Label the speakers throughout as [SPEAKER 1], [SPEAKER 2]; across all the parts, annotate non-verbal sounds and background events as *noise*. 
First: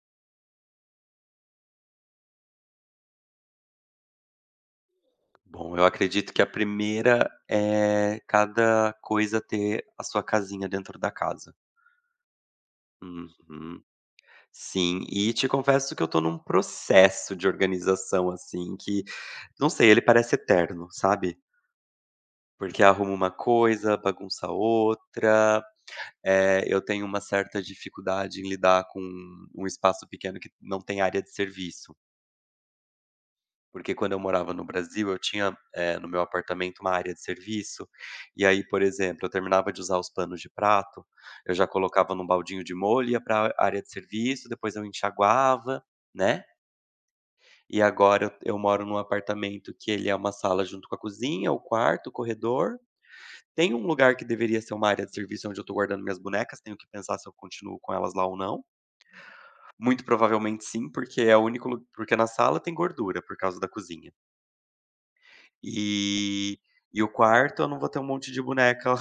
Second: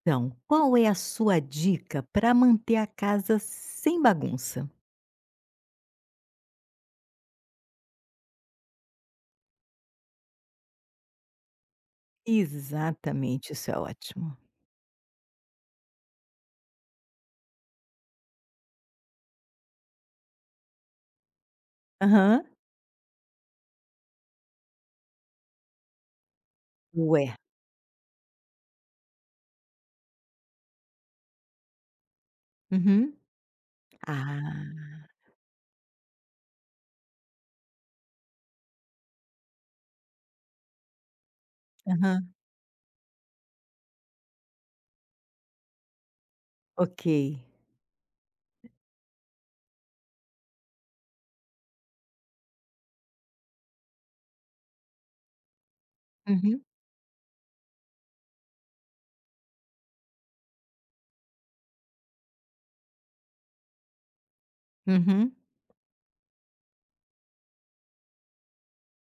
[SPEAKER 1] Então, qual é a sua dica para manter a casa sem bagunça?
[SPEAKER 2] Bom, eu acredito que a primeira é cada coisa ter a sua casinha dentro da casa.
[SPEAKER 1] Exatamente, isso é
[SPEAKER 2] Uhum.
[SPEAKER 1] ótimo.
[SPEAKER 2] Sim, e te confesso que eu tô num processo de organização, assim, que não sei, ele parece eterno, sabe?
[SPEAKER 1] Aham.
[SPEAKER 2] Porque arruma uma coisa, bagunça outra. Eu tenho uma
[SPEAKER 1] Ué.
[SPEAKER 2] certa dificuldade em lidar com um espaço pequeno que não tem área de serviço.
[SPEAKER 1] Uhum.
[SPEAKER 2] Porque quando eu
[SPEAKER 1] Ah.
[SPEAKER 2] morava no Brasil, eu tinha, no meu apartamento uma área de serviço, e aí, por exemplo, eu terminava de usar os panos de prato, eu já colocava num
[SPEAKER 1] Aham.
[SPEAKER 2] baldinho de molho, ia para a área de serviço, depois eu enxaguava, né.
[SPEAKER 1] Ok.
[SPEAKER 2] E agora eu moro num apartamento que ele é uma sala junto com a cozinha, o quarto, o corredor. Tem um lugar que deveria ser uma área de serviço onde eu tô guardando minhas bonecas,
[SPEAKER 1] Uhum.
[SPEAKER 2] tenho que pensar se eu continuo com elas lá ou não. Muito provavelmente sim, porque é o único lu porque na sala tem gordura por causa da cozinha.
[SPEAKER 1] Uhum.
[SPEAKER 2] E e o quarto, eu não vou ter um monte de boneca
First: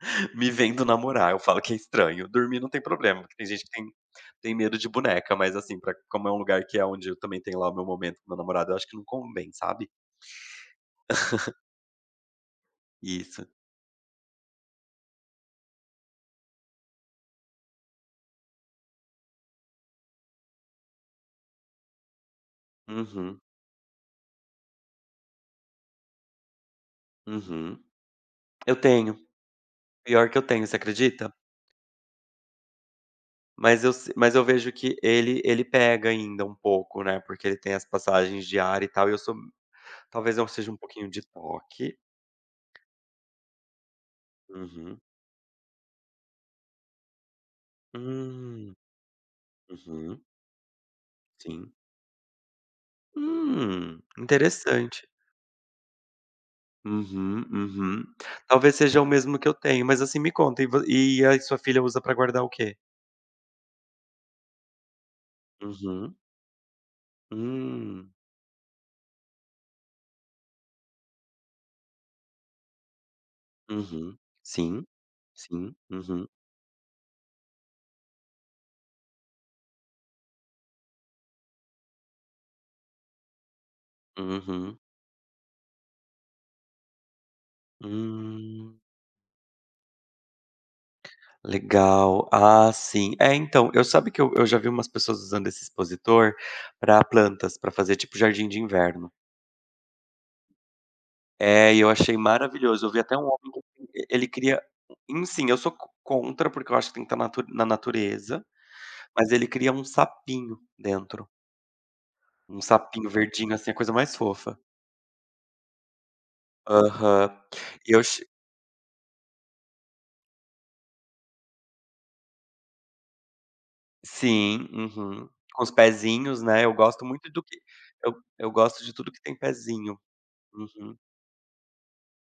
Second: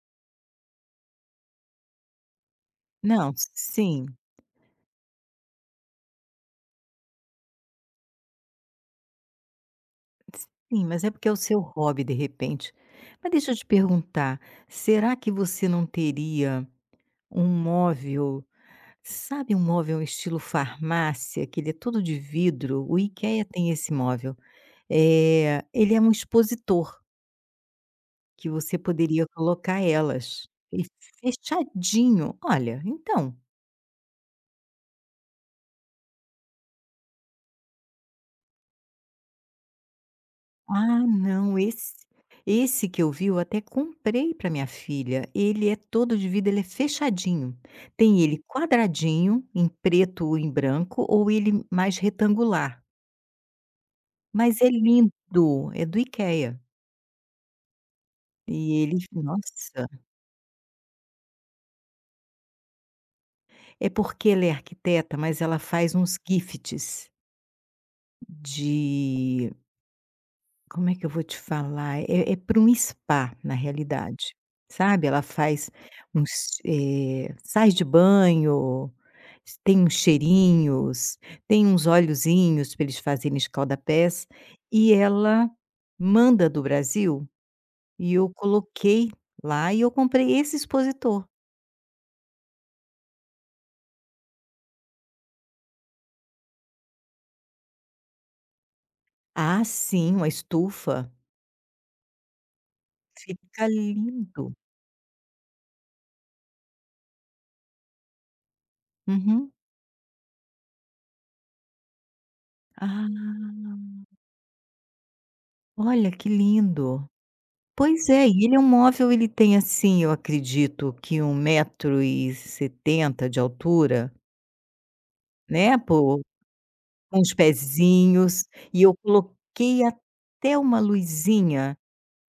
[SPEAKER 2] *laughs* me vendo namorar, eu falo que é estranho. Dormir não tem problema,
[SPEAKER 1] Não,
[SPEAKER 2] porque tem gente que tem
[SPEAKER 1] sim.
[SPEAKER 2] tem medo de boneca, mas assim, pra como é um lugar que é onde eu também tenho lá o meu momento com meu namorado, eu acho que não convém, sabe.
[SPEAKER 1] Sim, mas é porque é o seu hobby, de repente. Mas
[SPEAKER 2] Isso.
[SPEAKER 1] deixa eu te perguntar, será que você não teria um móvel, sabe, um móvel estilo farmácia, que ele é todo de vidro? O
[SPEAKER 2] Uhum,
[SPEAKER 1] IKEA tem esse móvel. Ele é um expositor
[SPEAKER 2] uhum.
[SPEAKER 1] que
[SPEAKER 2] Eu
[SPEAKER 1] você
[SPEAKER 2] tenho,
[SPEAKER 1] poderia colocar
[SPEAKER 2] pior que
[SPEAKER 1] elas.
[SPEAKER 2] eu tenho, você
[SPEAKER 1] Ele
[SPEAKER 2] acredita?
[SPEAKER 1] fechadinho. Olha, então,
[SPEAKER 2] Mas eu se mas eu vejo que ele pega ainda um pouco, né, porque ele tem as passagens de ar e tal, e eu sou talvez eu seja um
[SPEAKER 1] ah,
[SPEAKER 2] pouquinho de
[SPEAKER 1] não, esse
[SPEAKER 2] toque.
[SPEAKER 1] esse que eu vi, eu até comprei para minha
[SPEAKER 2] Uhum.
[SPEAKER 1] filha. Ele é todo de vidro, ele é fechadinho. Tem ele
[SPEAKER 2] Hum.
[SPEAKER 1] quadradinho, em
[SPEAKER 2] Uhum,
[SPEAKER 1] preto ou em branco, ou ele
[SPEAKER 2] sim.
[SPEAKER 1] mais retangular. Mas é
[SPEAKER 2] Interessante.
[SPEAKER 1] lindo, é do IKEA.
[SPEAKER 2] Uhum, uhum. Talvez
[SPEAKER 1] E ele,
[SPEAKER 2] seja o mesmo que eu tenho,
[SPEAKER 1] nossa,
[SPEAKER 2] mas assim, me conta, e a sua filha usa pra guardar o quê?
[SPEAKER 1] é porque ela é arquiteta, mas ela faz
[SPEAKER 2] Uhum.
[SPEAKER 1] uns gifts
[SPEAKER 2] Hum.
[SPEAKER 1] de... Como é que eu vou te falar? É pra um spa, na
[SPEAKER 2] Uhum.
[SPEAKER 1] realidade,
[SPEAKER 2] Sim.
[SPEAKER 1] sabe, ela faz
[SPEAKER 2] Sim. Uhum.
[SPEAKER 1] uns, sais de banho, s tem uns cheirinhos, tem uns óleozinhos para eles fazerem escalda-pés,
[SPEAKER 2] Uhum.
[SPEAKER 1] e ela manda do Brasil, e eu
[SPEAKER 2] Hum.
[SPEAKER 1] coloquei lá e eu comprei esse expositor.
[SPEAKER 2] Legal. Ah, sim. É, então, eu sabe que eu já vi umas pessoas usando esse expositor pra plantas, pra fazer tipo jardim de inverno.
[SPEAKER 1] Ah, sim, uma estufa.
[SPEAKER 2] É, e eu achei maravilhoso. Eu vi até um homem que
[SPEAKER 1] Fica
[SPEAKER 2] ele
[SPEAKER 1] lindo.
[SPEAKER 2] cria e sim, eu sou co contra, porque eu acho que tem que estar natu na natureza, mas ele
[SPEAKER 1] Uhum.
[SPEAKER 2] cria um sapinho dentro, um
[SPEAKER 1] Ah,
[SPEAKER 2] sapinho verdinho, assim, a coisa mais fofa.
[SPEAKER 1] olha que lindo.
[SPEAKER 2] Aham. eu
[SPEAKER 1] Pois
[SPEAKER 2] che
[SPEAKER 1] é, e ele é um móvel, ele tem assim, eu acredito que 1,70 m de altura,
[SPEAKER 2] Sim, uhum. Com os
[SPEAKER 1] né, por
[SPEAKER 2] pezinhos, né, eu gosto
[SPEAKER 1] com
[SPEAKER 2] muito
[SPEAKER 1] os
[SPEAKER 2] do que eu
[SPEAKER 1] pezinhos,
[SPEAKER 2] eu
[SPEAKER 1] e
[SPEAKER 2] gosto de
[SPEAKER 1] eu
[SPEAKER 2] tudo que tem
[SPEAKER 1] coloquei
[SPEAKER 2] pezinho.
[SPEAKER 1] até uma
[SPEAKER 2] Uhum.
[SPEAKER 1] luzinha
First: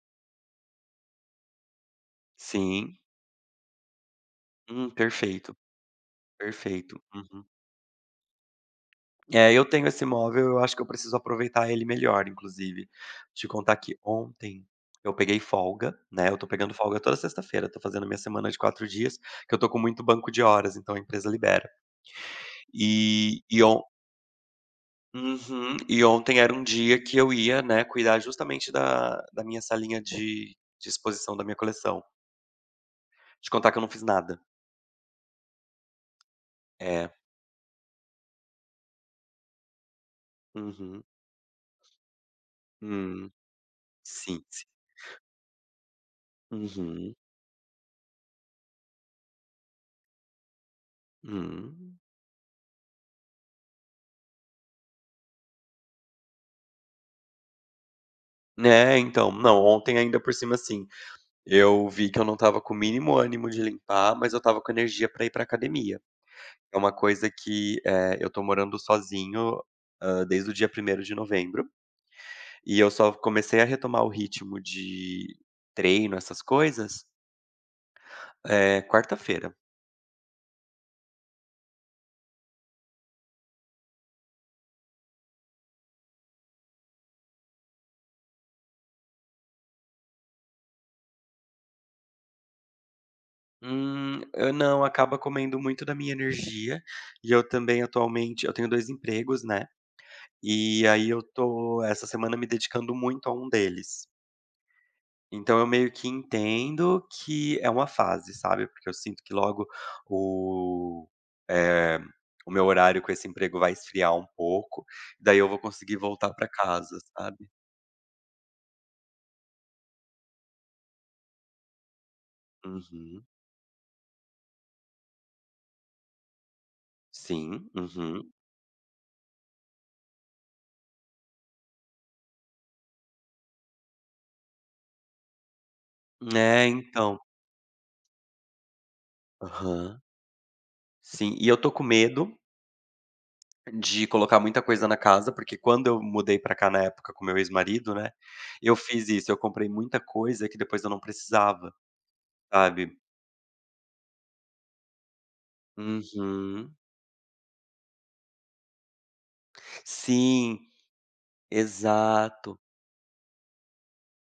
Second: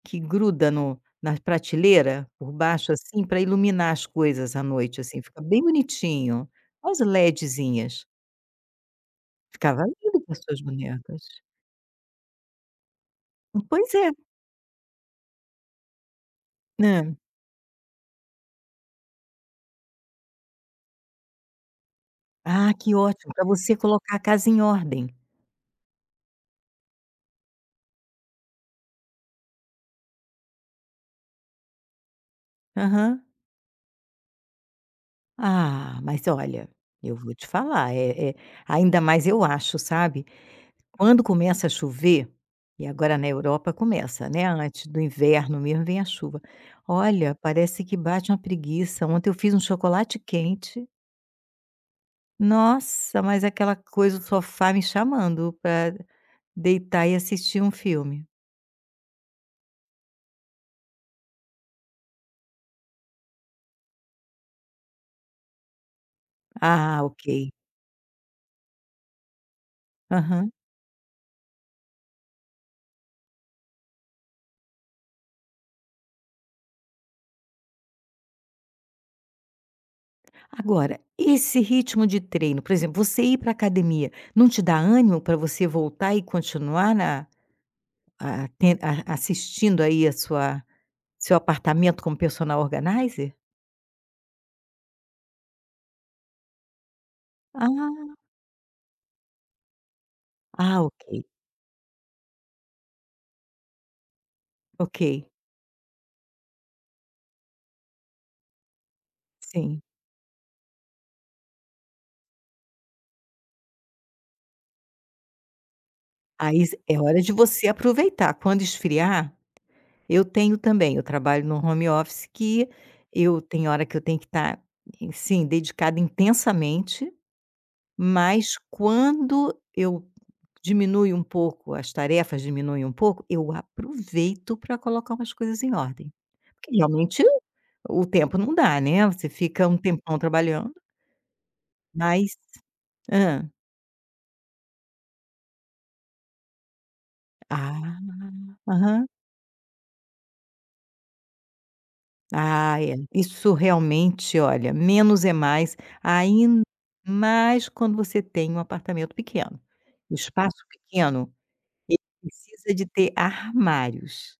[SPEAKER 1] que gruda no na prateleira, por baixo
[SPEAKER 2] Sim.
[SPEAKER 1] assim, para iluminar as coisas à noite, assim, fica
[SPEAKER 2] Perfeito,
[SPEAKER 1] bem bonitinho. As
[SPEAKER 2] perfeito. Uhum.
[SPEAKER 1] LEDzinhas.
[SPEAKER 2] É, eu
[SPEAKER 1] Ficava
[SPEAKER 2] tenho esse
[SPEAKER 1] lindo com as
[SPEAKER 2] móvel,
[SPEAKER 1] suas
[SPEAKER 2] eu acho que eu preciso
[SPEAKER 1] bonecas.
[SPEAKER 2] aproveitar ele melhor, inclusive. Te contar
[SPEAKER 1] Pois
[SPEAKER 2] que
[SPEAKER 1] é.
[SPEAKER 2] ontem eu peguei folga, né, eu tô pegando folga
[SPEAKER 1] Hã.
[SPEAKER 2] toda sexta-feira, tô fazendo minha semana de 4 dias, que eu tô com muito banco de horas, então a empresa libera.
[SPEAKER 1] Ah, que ótimo, para
[SPEAKER 2] E
[SPEAKER 1] você
[SPEAKER 2] on
[SPEAKER 1] colocar a casa em ordem.
[SPEAKER 2] Uhum. E ontem era um dia que eu ia, né, cuidar justamente da minha salinha de exposição da minha coleção.
[SPEAKER 1] Aham.
[SPEAKER 2] Te contar que eu não fiz nada.
[SPEAKER 1] Ah, mas olha,
[SPEAKER 2] É.
[SPEAKER 1] eu vou te falar, ainda mais eu acho, sabe,
[SPEAKER 2] Uhum.
[SPEAKER 1] quando começa a chover, e agora na
[SPEAKER 2] Hum.
[SPEAKER 1] Europa começa, né,
[SPEAKER 2] Sim, sim.
[SPEAKER 1] antes do inverno mesmo vem a chuva.
[SPEAKER 2] Uhum.
[SPEAKER 1] Olha, parece que bate uma preguiça, ontem eu fiz um chocolate quente,
[SPEAKER 2] Hum.
[SPEAKER 1] nossa, mas aquela coisa, o sofá me chamando para deitar e assistir um filme.
[SPEAKER 2] É, então. Não, ontem ainda por cima, assim, eu vi que eu não estava com o mínimo ânimo de limpar, mas eu estava com energia para ir para academia. É uma
[SPEAKER 1] Ah,
[SPEAKER 2] coisa
[SPEAKER 1] ok.
[SPEAKER 2] que, eu tô morando sozinho, desde
[SPEAKER 1] Aham.
[SPEAKER 2] o dia primeiro de novembro, e eu só comecei a retomar o ritmo de treino, essas coisas, quarta-feira.
[SPEAKER 1] Agora, esse ritmo de treino, por exemplo, você ir para academia, não te dá ânimo para você voltar e continuar na... A ten a assistindo aí a sua seu apartamento como personal organizer?
[SPEAKER 2] Eu não, acaba comendo muito da minha energia, e eu também
[SPEAKER 1] Ah,
[SPEAKER 2] atualmente eu tenho 2 empregos, né,
[SPEAKER 1] ah,
[SPEAKER 2] e
[SPEAKER 1] ok,
[SPEAKER 2] aí eu tô essa semana me dedicando muito a um deles.
[SPEAKER 1] ok,
[SPEAKER 2] Então eu meio que entendo que é uma fase, sabe, porque eu sinto que logo
[SPEAKER 1] sim.
[SPEAKER 2] o eh, o meu horário com esse emprego vai esfriar um pouco, daí eu vou conseguir voltar pra
[SPEAKER 1] Aí s
[SPEAKER 2] casa,
[SPEAKER 1] é hora de
[SPEAKER 2] sabe.
[SPEAKER 1] você aproveitar. Quando esfriar, eu tenho também, eu trabalho no home office, que
[SPEAKER 2] Uhum.
[SPEAKER 1] eu tenho hora que eu tenho que estar, sim, dedicada intensamente,
[SPEAKER 2] Sim, uhum.
[SPEAKER 1] mas quando eu diminui um pouco, as tarefas diminuem um pouco, eu aproveito para colocar umas coisas em ordem.
[SPEAKER 2] É,
[SPEAKER 1] Porque
[SPEAKER 2] então.
[SPEAKER 1] realmente o tempo não dá, né, você fica um
[SPEAKER 2] Aham.
[SPEAKER 1] tempão trabalhando,
[SPEAKER 2] Sim, e eu tô com medo
[SPEAKER 1] mas hã.
[SPEAKER 2] de colocar muita coisa na casa, porque quando eu mudei pra cá na época com meu ex-marido,
[SPEAKER 1] Ah,
[SPEAKER 2] né, eu
[SPEAKER 1] aham.
[SPEAKER 2] fiz isso, eu comprei muita coisa que depois eu não precisava,
[SPEAKER 1] Ah, é.
[SPEAKER 2] sabe.
[SPEAKER 1] Isso realmente, olha, menos é mais, ainda
[SPEAKER 2] Uhum.
[SPEAKER 1] mais quando você tem um apartamento pequeno. O espaço
[SPEAKER 2] Sim.
[SPEAKER 1] pequeno, ele
[SPEAKER 2] Exato.
[SPEAKER 1] precisa de ter armários.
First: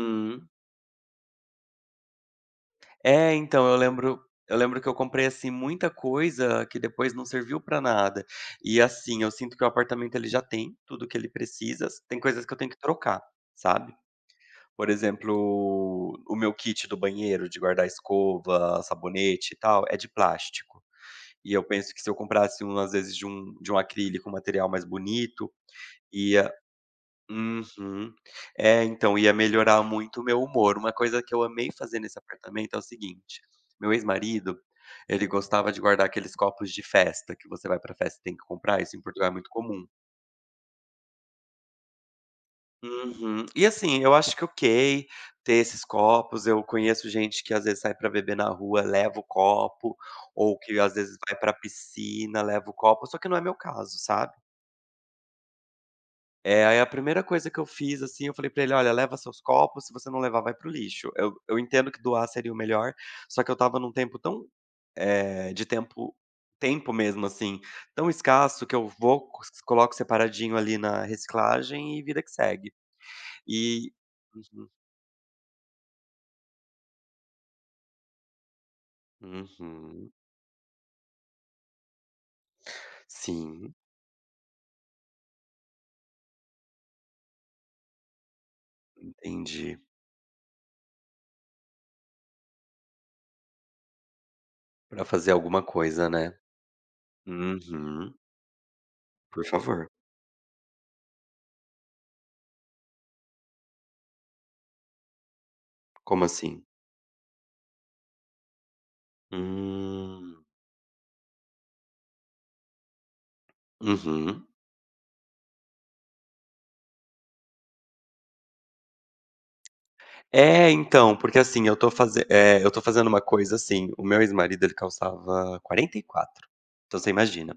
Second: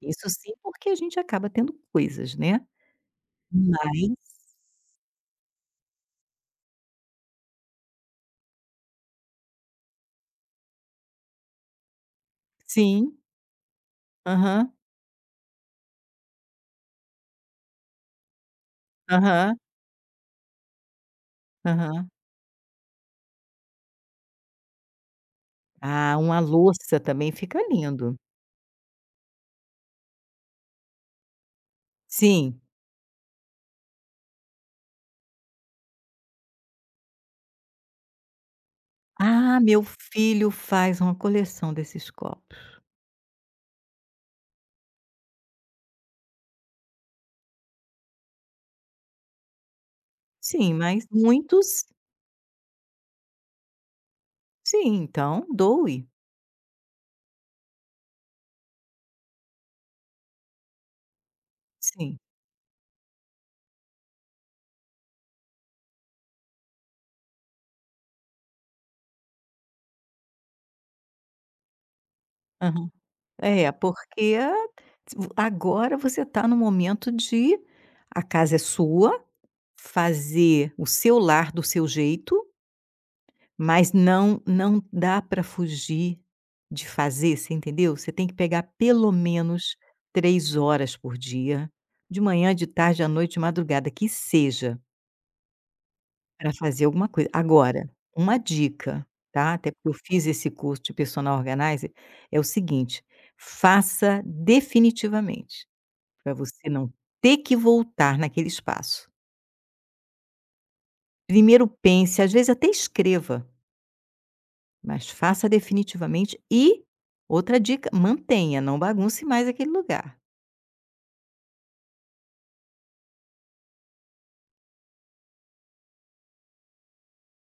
[SPEAKER 1] Isso sim, porque a gente acaba tendo coisas, né.
[SPEAKER 2] É, então,
[SPEAKER 1] Mas
[SPEAKER 2] eu lembro que eu comprei, assim, muita coisa que depois não serviu pra nada. E, assim, eu sinto que o apartamento, ele já tem tudo o que ele precisa, tem coisas que eu tenho que
[SPEAKER 1] sim,
[SPEAKER 2] trocar, sabe.
[SPEAKER 1] aham,
[SPEAKER 2] Por exemplo, o meu kit do banheiro de guardar escova, sabonete
[SPEAKER 1] aham,
[SPEAKER 2] e tal, é de plástico. E eu penso que
[SPEAKER 1] aham.
[SPEAKER 2] se eu comprasse um, às vezes, de um acrílico, um material mais bonito,
[SPEAKER 1] Ah, uma
[SPEAKER 2] ia
[SPEAKER 1] louça também fica lindo.
[SPEAKER 2] Uhum. É, então, ia melhorar muito o meu humor. Uma coisa que eu amei fazer nesse
[SPEAKER 1] Sim.
[SPEAKER 2] apartamento é o seguinte: meu ex-marido, ele gostava de guardar aqueles copos de festa, que você vai pra festa e tem que comprar, isso em Portugal é muito
[SPEAKER 1] Ah, meu
[SPEAKER 2] comum.
[SPEAKER 1] filho faz uma coleção desses copos.
[SPEAKER 2] Uhum. E assim, eu acho que é ok ter esses copos. Eu conheço gente que às vezes sai pra beber na rua, leva o copo, ou
[SPEAKER 1] Sim,
[SPEAKER 2] que às
[SPEAKER 1] mas
[SPEAKER 2] vezes vai pra
[SPEAKER 1] muitos...
[SPEAKER 2] piscina, leva o copo, só que não é meu caso, sabe?
[SPEAKER 1] sim, então doe.
[SPEAKER 2] É, aí a primeira coisa que eu fiz, assim, eu falei pra ele: "Olha, leva seus copos, se você não levar, vai para o lixo". Eu entendo que
[SPEAKER 1] Sim.
[SPEAKER 2] doar seria o melhor, só que eu estava num tempo tão, de tempo mesmo, assim, tão escasso que eu vou, coloco separadinho ali na reciclagem e vida que segue.
[SPEAKER 1] Aham. É,
[SPEAKER 2] E
[SPEAKER 1] porque
[SPEAKER 2] Uhum,
[SPEAKER 1] agora você está no momento de... a casa é sua,
[SPEAKER 2] uhum.
[SPEAKER 1] fazer o seu lar do seu jeito,
[SPEAKER 2] Sim,
[SPEAKER 1] mas não dá para fugir de fazer, você entendeu? Você tem que pegar pelo menos
[SPEAKER 2] entendi.
[SPEAKER 1] 3 horas por dia, de manhã, de tarde, à noite, de madrugada, que seja.
[SPEAKER 2] Pra fazer alguma coisa, né.
[SPEAKER 1] Para fazer alguma coisa. Agora,
[SPEAKER 2] Uhum.
[SPEAKER 1] uma dica,
[SPEAKER 2] Por
[SPEAKER 1] tá, até
[SPEAKER 2] favor.
[SPEAKER 1] porque eu fiz esse curso de personal organizer, é o seguinte: faça definitivamente,
[SPEAKER 2] Como
[SPEAKER 1] para
[SPEAKER 2] assim?
[SPEAKER 1] você não ter que voltar naquele espaço.
[SPEAKER 2] Hum.
[SPEAKER 1] Primeiro pense, às vezes até escreva,
[SPEAKER 2] Uhum.
[SPEAKER 1] mas faça definitivamente e, outra dica, mantenha, não bagunce mais aquele lugar.
[SPEAKER 2] É, então, porque assim, eu tô fazendo uma coisa assim, o meu ex-marido ele calçava 44, então você imagina.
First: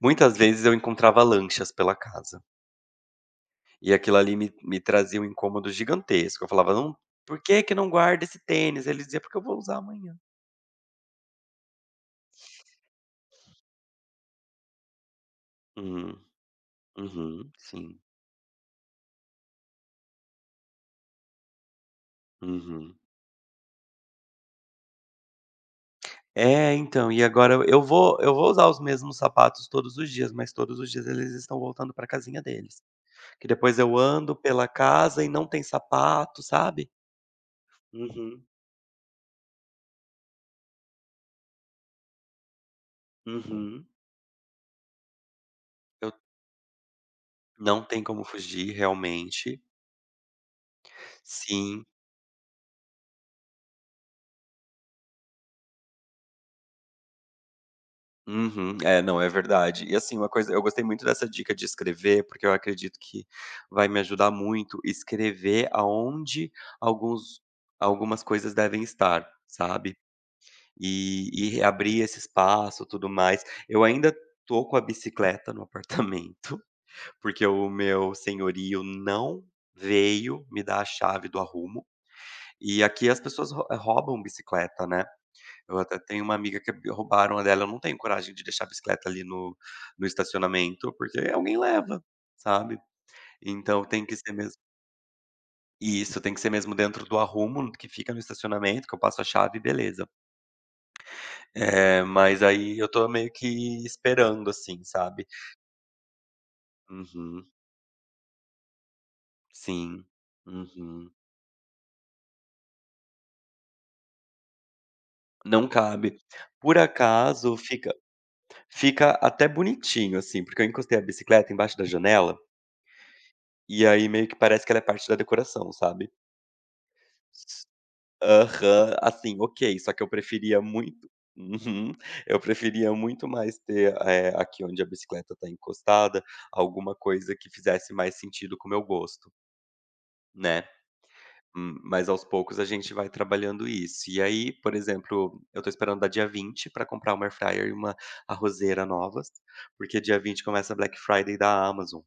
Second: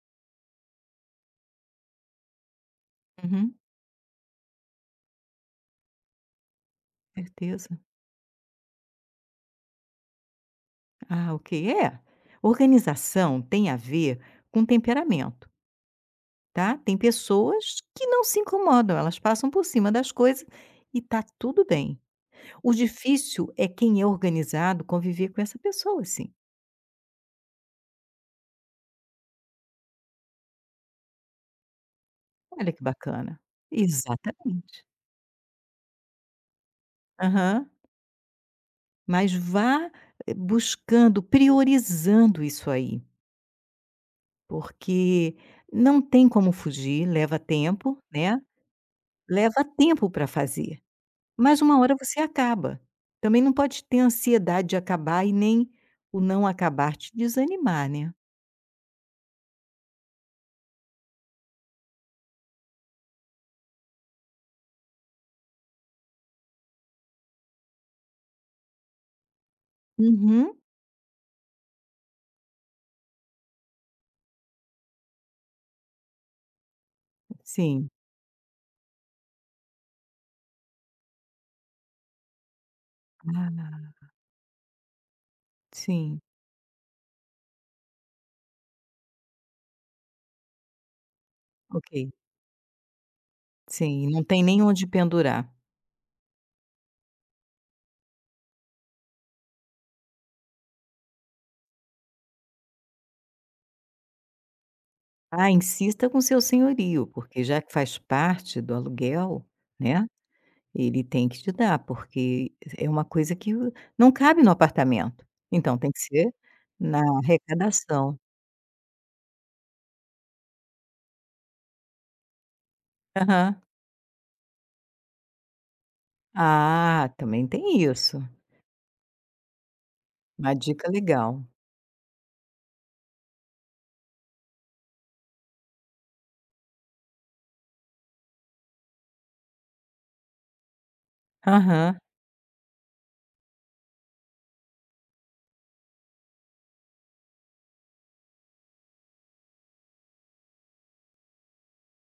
[SPEAKER 2] Muitas vezes eu encontrava lanchas pela casa,
[SPEAKER 1] Uhum,
[SPEAKER 2] e aquilo ali me trazia um incômodo gigantesco, eu falava: "Não, por que que
[SPEAKER 1] certeza.
[SPEAKER 2] não guarda esse tênis?" Ele dizia: "Porque eu vou usar amanhã".
[SPEAKER 1] Ah, ok. É, organização tem a ver com temperamento.
[SPEAKER 2] Hum,
[SPEAKER 1] Tá? Tem
[SPEAKER 2] uhum,
[SPEAKER 1] pessoas
[SPEAKER 2] sim,
[SPEAKER 1] que não se incomodam, elas passam por cima das coisas e tá tudo bem. O
[SPEAKER 2] uhum.
[SPEAKER 1] difícil é quem é organizado conviver com essa pessoa, assim.
[SPEAKER 2] É, então, e agora eu vou usar os mesmos sapatos todos os dias, mas todos os dias eles estão voltando pra casinha
[SPEAKER 1] Olha
[SPEAKER 2] deles,
[SPEAKER 1] que bacana.
[SPEAKER 2] que depois eu ando pela
[SPEAKER 1] Exatamente.
[SPEAKER 2] casa e não tem sapato, sabe?
[SPEAKER 1] Aham.
[SPEAKER 2] Uhum,
[SPEAKER 1] Mas vá buscando, priorizando isso aí,
[SPEAKER 2] uhum.
[SPEAKER 1] porque não
[SPEAKER 2] Eu
[SPEAKER 1] tem como fugir, leva
[SPEAKER 2] Não
[SPEAKER 1] tempo,
[SPEAKER 2] tem como
[SPEAKER 1] né?
[SPEAKER 2] fugir, realmente.
[SPEAKER 1] Leva tempo para fazer, mas uma
[SPEAKER 2] Sim.
[SPEAKER 1] hora você acaba. Também não pode ter ansiedade de acabar e nem o não acabar te desanimar, né?
[SPEAKER 2] Uhum. É, não, é verdade. E, assim, uma coisa eu gostei muito dessa dica de escrever, porque eu acredito que vai me ajudar muito escrever aonde alguns algumas coisas devem estar, sabe.
[SPEAKER 1] Uhum,
[SPEAKER 2] E reabrir esse espaço, tudo mais. Eu ainda tô com a bicicleta no apartamento, *laughs* porque o
[SPEAKER 1] sim.
[SPEAKER 2] meu senhorio não veio me dar a chave do arrumo. E aqui as pessoas
[SPEAKER 1] Ah,
[SPEAKER 2] roubam bicicleta, né. Eu até
[SPEAKER 1] sim,
[SPEAKER 2] tenho uma amiga que roubaram a dela, eu não tenho coragem de deixar a bicicleta ali no estacionamento, porque alguém leva,
[SPEAKER 1] ok.
[SPEAKER 2] sabe. Então tem
[SPEAKER 1] Sim,
[SPEAKER 2] que
[SPEAKER 1] não
[SPEAKER 2] ser
[SPEAKER 1] tem
[SPEAKER 2] mesmo
[SPEAKER 1] nem onde pendurar.
[SPEAKER 2] E isso, tem que ser mesmo dentro do arrumo que fica no estacionamento, que eu passo a chave e beleza. É, mas aí eu tô meio que esperando, assim, sabe.
[SPEAKER 1] Ah, insista com seu senhorio, porque
[SPEAKER 2] Uhum.
[SPEAKER 1] já que faz parte do aluguel, né,
[SPEAKER 2] Sim.
[SPEAKER 1] ele
[SPEAKER 2] Uhum.
[SPEAKER 1] tem que te dar, porque é uma coisa que o não cabe no apartamento,
[SPEAKER 2] Não
[SPEAKER 1] então tem que
[SPEAKER 2] cabe.
[SPEAKER 1] ser
[SPEAKER 2] Por
[SPEAKER 1] na
[SPEAKER 2] acaso
[SPEAKER 1] arrecadação.
[SPEAKER 2] fica até bonitinho, assim, porque eu encostei a bicicleta embaixo da janela,
[SPEAKER 1] Aham.
[SPEAKER 2] e aí meio que parece que ela é parte da decoração, sabe.
[SPEAKER 1] Ah, também tem isso.
[SPEAKER 2] Aham, assim, ok, só que eu
[SPEAKER 1] Uma
[SPEAKER 2] preferia
[SPEAKER 1] dica
[SPEAKER 2] muito,
[SPEAKER 1] legal.
[SPEAKER 2] uhum. Eu preferia muito mais ter, aqui onde a bicicleta tá encostada, alguma coisa que fizesse mais sentido com o meu gosto, né.
[SPEAKER 1] Aham.
[SPEAKER 2] Mas aos poucos a gente vai trabalhando isso. E aí, por exemplo, eu tô esperando dar dia 20 pra comprar uma air fryer e uma arrozeira novas, porque dia 20 começa a Black Friday da Amazon.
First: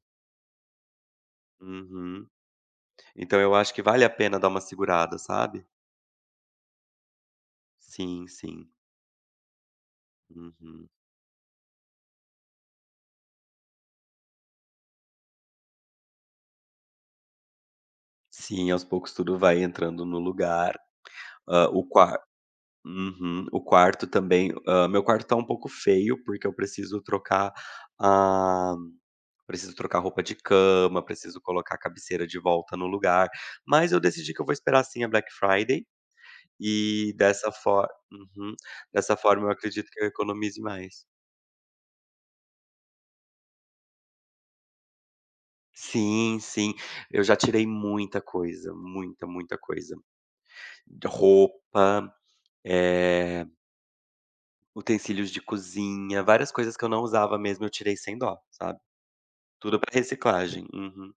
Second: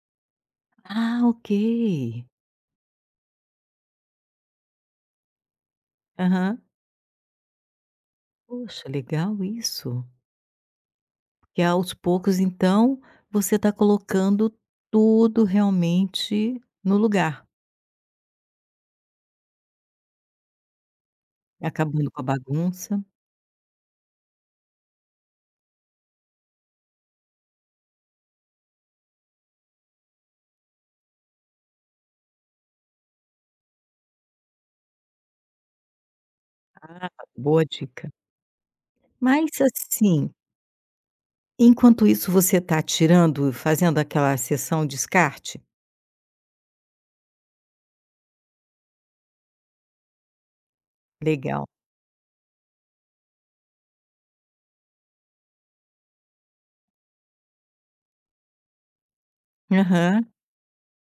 [SPEAKER 1] Ah, ok.
[SPEAKER 2] Uhum. Então eu acho que vale a pena dar uma segurada, sabe.
[SPEAKER 1] Aham.
[SPEAKER 2] Sim, sim.
[SPEAKER 1] Poxa, legal isso.
[SPEAKER 2] Uhum.
[SPEAKER 1] Que aos poucos, então, você está colocando tudo realmente no lugar,
[SPEAKER 2] Sim, aos poucos tudo vai entrando no lugar. Hã,
[SPEAKER 1] tá
[SPEAKER 2] o
[SPEAKER 1] acabando com
[SPEAKER 2] qua
[SPEAKER 1] a bagunça.
[SPEAKER 2] Uhum. O quarto também, meu quarto tá um pouco feio, porque eu preciso trocar a preciso trocar roupa de cama, preciso colocar a cabeceira de volta no lugar, mas eu decidi que eu vou esperar sim a Black Friday
[SPEAKER 1] Ah,
[SPEAKER 2] e dessa
[SPEAKER 1] boa
[SPEAKER 2] for
[SPEAKER 1] dica.
[SPEAKER 2] uhum. Dessa forma
[SPEAKER 1] Mas
[SPEAKER 2] eu acredito que eu
[SPEAKER 1] assim,
[SPEAKER 2] economize mais.
[SPEAKER 1] enquanto isso você está tirando, fazendo aquela sessão descarte?
[SPEAKER 2] Sim, sim. Eu já tirei muita coisa, muita, muita coisa. De
[SPEAKER 1] Legal.
[SPEAKER 2] roupa, Eh, utensílios de cozinha, várias coisas que eu não usava mesmo eu tirei sem dó, sabe. Tudo pra
[SPEAKER 1] Aham.
[SPEAKER 2] reciclagem. Uhum.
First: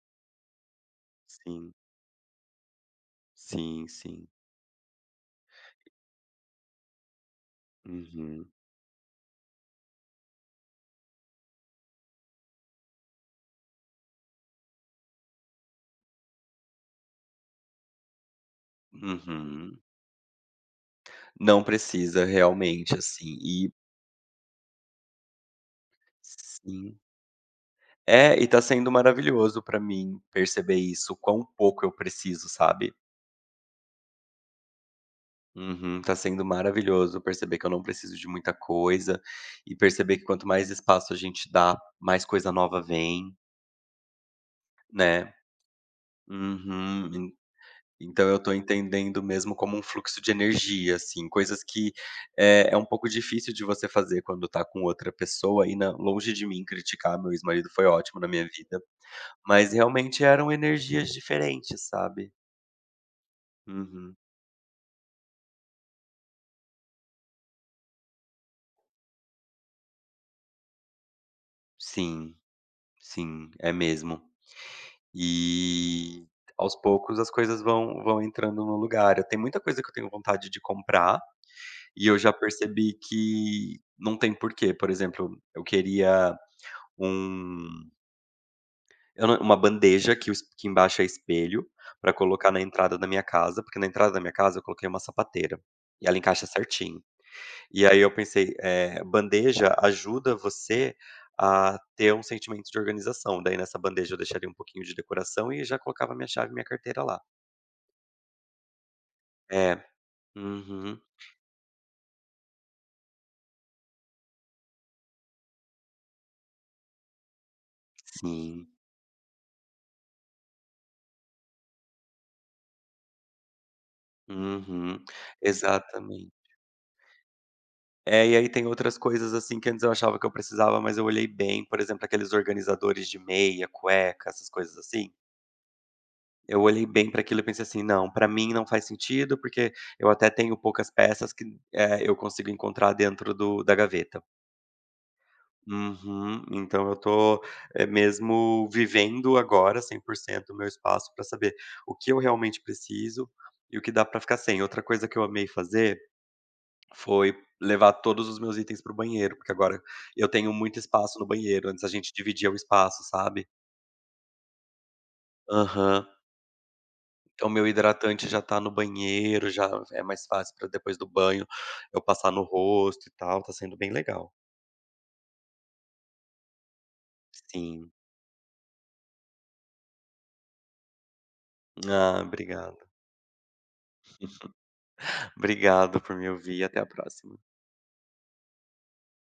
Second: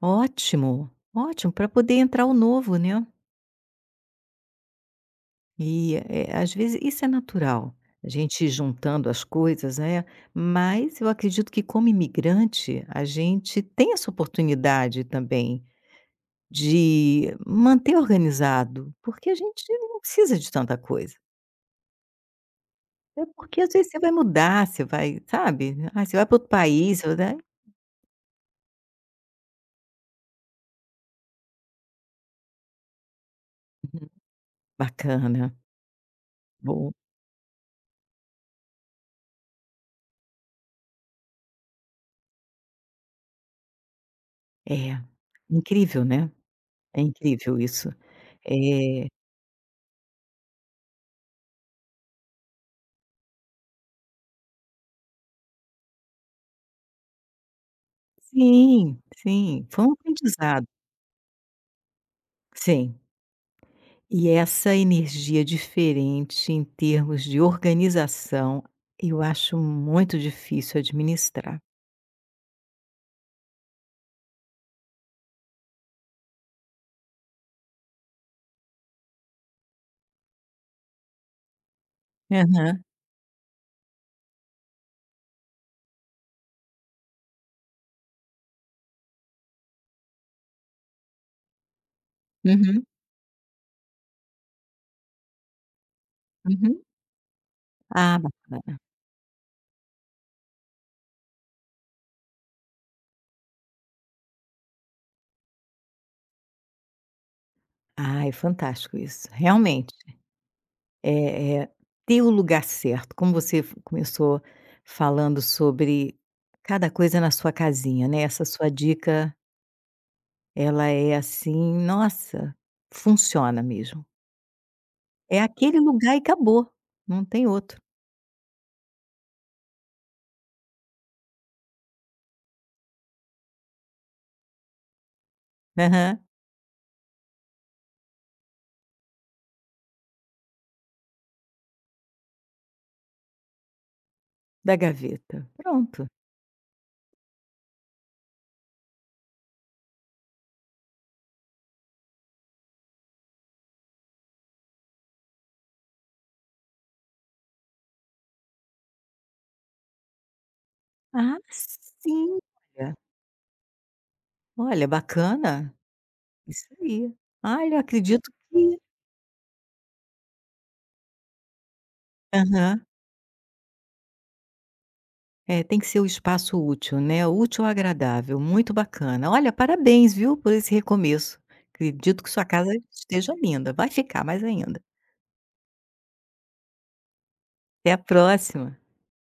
[SPEAKER 1] Ótimo, ótimo, para
[SPEAKER 2] Sim,
[SPEAKER 1] poder entrar o novo, né.
[SPEAKER 2] sim, sim.
[SPEAKER 1] E, às vezes isso é natural, a gente
[SPEAKER 2] Uhum,
[SPEAKER 1] ir juntando as coisas, né, mas eu acredito que como imigrante, a gente tem essa oportunidade também. De manter organizado, porque a gente
[SPEAKER 2] uhum.
[SPEAKER 1] não precisa de tanta coisa.
[SPEAKER 2] Não precisa realmente,
[SPEAKER 1] É
[SPEAKER 2] assim,
[SPEAKER 1] porque às
[SPEAKER 2] e
[SPEAKER 1] vezes você vai mudar, você vai, sabe? Ah, você vai para outro
[SPEAKER 2] sim.
[SPEAKER 1] país, você vai...
[SPEAKER 2] É, e tá sendo maravilhoso pra mim perceber isso, quão pouco eu preciso, sabe.
[SPEAKER 1] Uhum, bacana,
[SPEAKER 2] Uhum, tá sendo
[SPEAKER 1] bom.
[SPEAKER 2] maravilhoso perceber que eu não preciso de muita coisa, e perceber que quanto mais espaço a gente dá, mais coisa nova vem,
[SPEAKER 1] É,
[SPEAKER 2] né.
[SPEAKER 1] incrível, né? É
[SPEAKER 2] Uhum.
[SPEAKER 1] incrível isso.
[SPEAKER 2] Então eu tô
[SPEAKER 1] É,
[SPEAKER 2] entendendo mesmo como um fluxo de energia, assim, coisas que é um pouco difícil de você fazer quando tá com outra pessoa, e na longe de mim criticar, meu ex-marido foi ótimo na minha vida,
[SPEAKER 1] sim, sim,
[SPEAKER 2] mas
[SPEAKER 1] foi um
[SPEAKER 2] realmente eram
[SPEAKER 1] aprendizado.
[SPEAKER 2] energias diferentes, sabe.
[SPEAKER 1] Sim.
[SPEAKER 2] Uhum.
[SPEAKER 1] E essa energia diferente em termos de organização, eu acho muito difícil administrar.
[SPEAKER 2] Sim, sim, é mesmo. E aos poucos as coisas vão entrando no lugar. Eu tenho muita coisa que eu tenho vontade de comprar, e eu já
[SPEAKER 1] Aham.
[SPEAKER 2] percebi que não tem porquê. Por exemplo, eu queria um Eu não uma bandeja que o es que embaixo é espelho, pra colocar na
[SPEAKER 1] Uhum,
[SPEAKER 2] entrada da minha casa, porque na entrada da minha casa eu coloquei uma sapateira, e ela encaixa
[SPEAKER 1] uhum.
[SPEAKER 2] certinho. E aí eu
[SPEAKER 1] Ah,
[SPEAKER 2] pensei,
[SPEAKER 1] bacana.
[SPEAKER 2] bandeja ajuda você a ter um sentimento de organização, daí nessa bandeja eu deixaria um pouquinho de decoração e já colocava minha chave e minha carteira lá.
[SPEAKER 1] Ai, fantástico isso.
[SPEAKER 2] É.
[SPEAKER 1] Realmente,
[SPEAKER 2] Uhum.
[SPEAKER 1] é ter o lugar certo, como você f começou falando sobre cada coisa na sua casinha, né, essa
[SPEAKER 2] Sim.
[SPEAKER 1] sua dica, ela é assim, nossa, funciona mesmo.
[SPEAKER 2] Uhum.
[SPEAKER 1] É aquele lugar e
[SPEAKER 2] Exatamente.
[SPEAKER 1] acabou, não tem outro.
[SPEAKER 2] É, e aí tem outras coisas, assim, que antes eu achava que eu precisava, mas eu olhei bem, por exemplo, aqueles organizadores de meia, cueca, essas coisas assim.
[SPEAKER 1] Aham.
[SPEAKER 2] Eu olhei bem para aquilo e pensei assim: "Não, para mim não faz sentido, porque eu até tenho poucas peças que, eu consigo encontrar dentro do da gaveta".
[SPEAKER 1] Da gaveta. Pronto.
[SPEAKER 2] Uhum. Então eu tô, mesmo vivendo agora 100% o meu espaço para saber o que eu realmente preciso e o que dá para ficar sem. Outra coisa que eu amei fazer foi levar todos os meus itens para o banheiro, porque agora eu tenho muito espaço no
[SPEAKER 1] Ah,
[SPEAKER 2] banheiro, antes a gente
[SPEAKER 1] sim,
[SPEAKER 2] dividia o
[SPEAKER 1] olha.
[SPEAKER 2] espaço, sabe?
[SPEAKER 1] Olha, bacana.
[SPEAKER 2] Aham.
[SPEAKER 1] Isso aí.
[SPEAKER 2] Então, meu
[SPEAKER 1] Olha, eu
[SPEAKER 2] hidratante
[SPEAKER 1] acredito
[SPEAKER 2] já tá no
[SPEAKER 1] que...
[SPEAKER 2] banheiro, já é mais fácil pra depois do banho eu passar no
[SPEAKER 1] aham.
[SPEAKER 2] rosto e tal, tá sendo bem legal.
[SPEAKER 1] É, tem que ser o espaço útil, né, útil
[SPEAKER 2] Sim.
[SPEAKER 1] agradável, muito bacana. Olha, parabéns, viu, por esse recomeço.
[SPEAKER 2] Ah,
[SPEAKER 1] Acredito que sua casa
[SPEAKER 2] obrigado.
[SPEAKER 1] esteja linda, vai ficar mais ainda.
[SPEAKER 2] Obrigado por me ouvir até a próxima.
[SPEAKER 1] Até a próxima.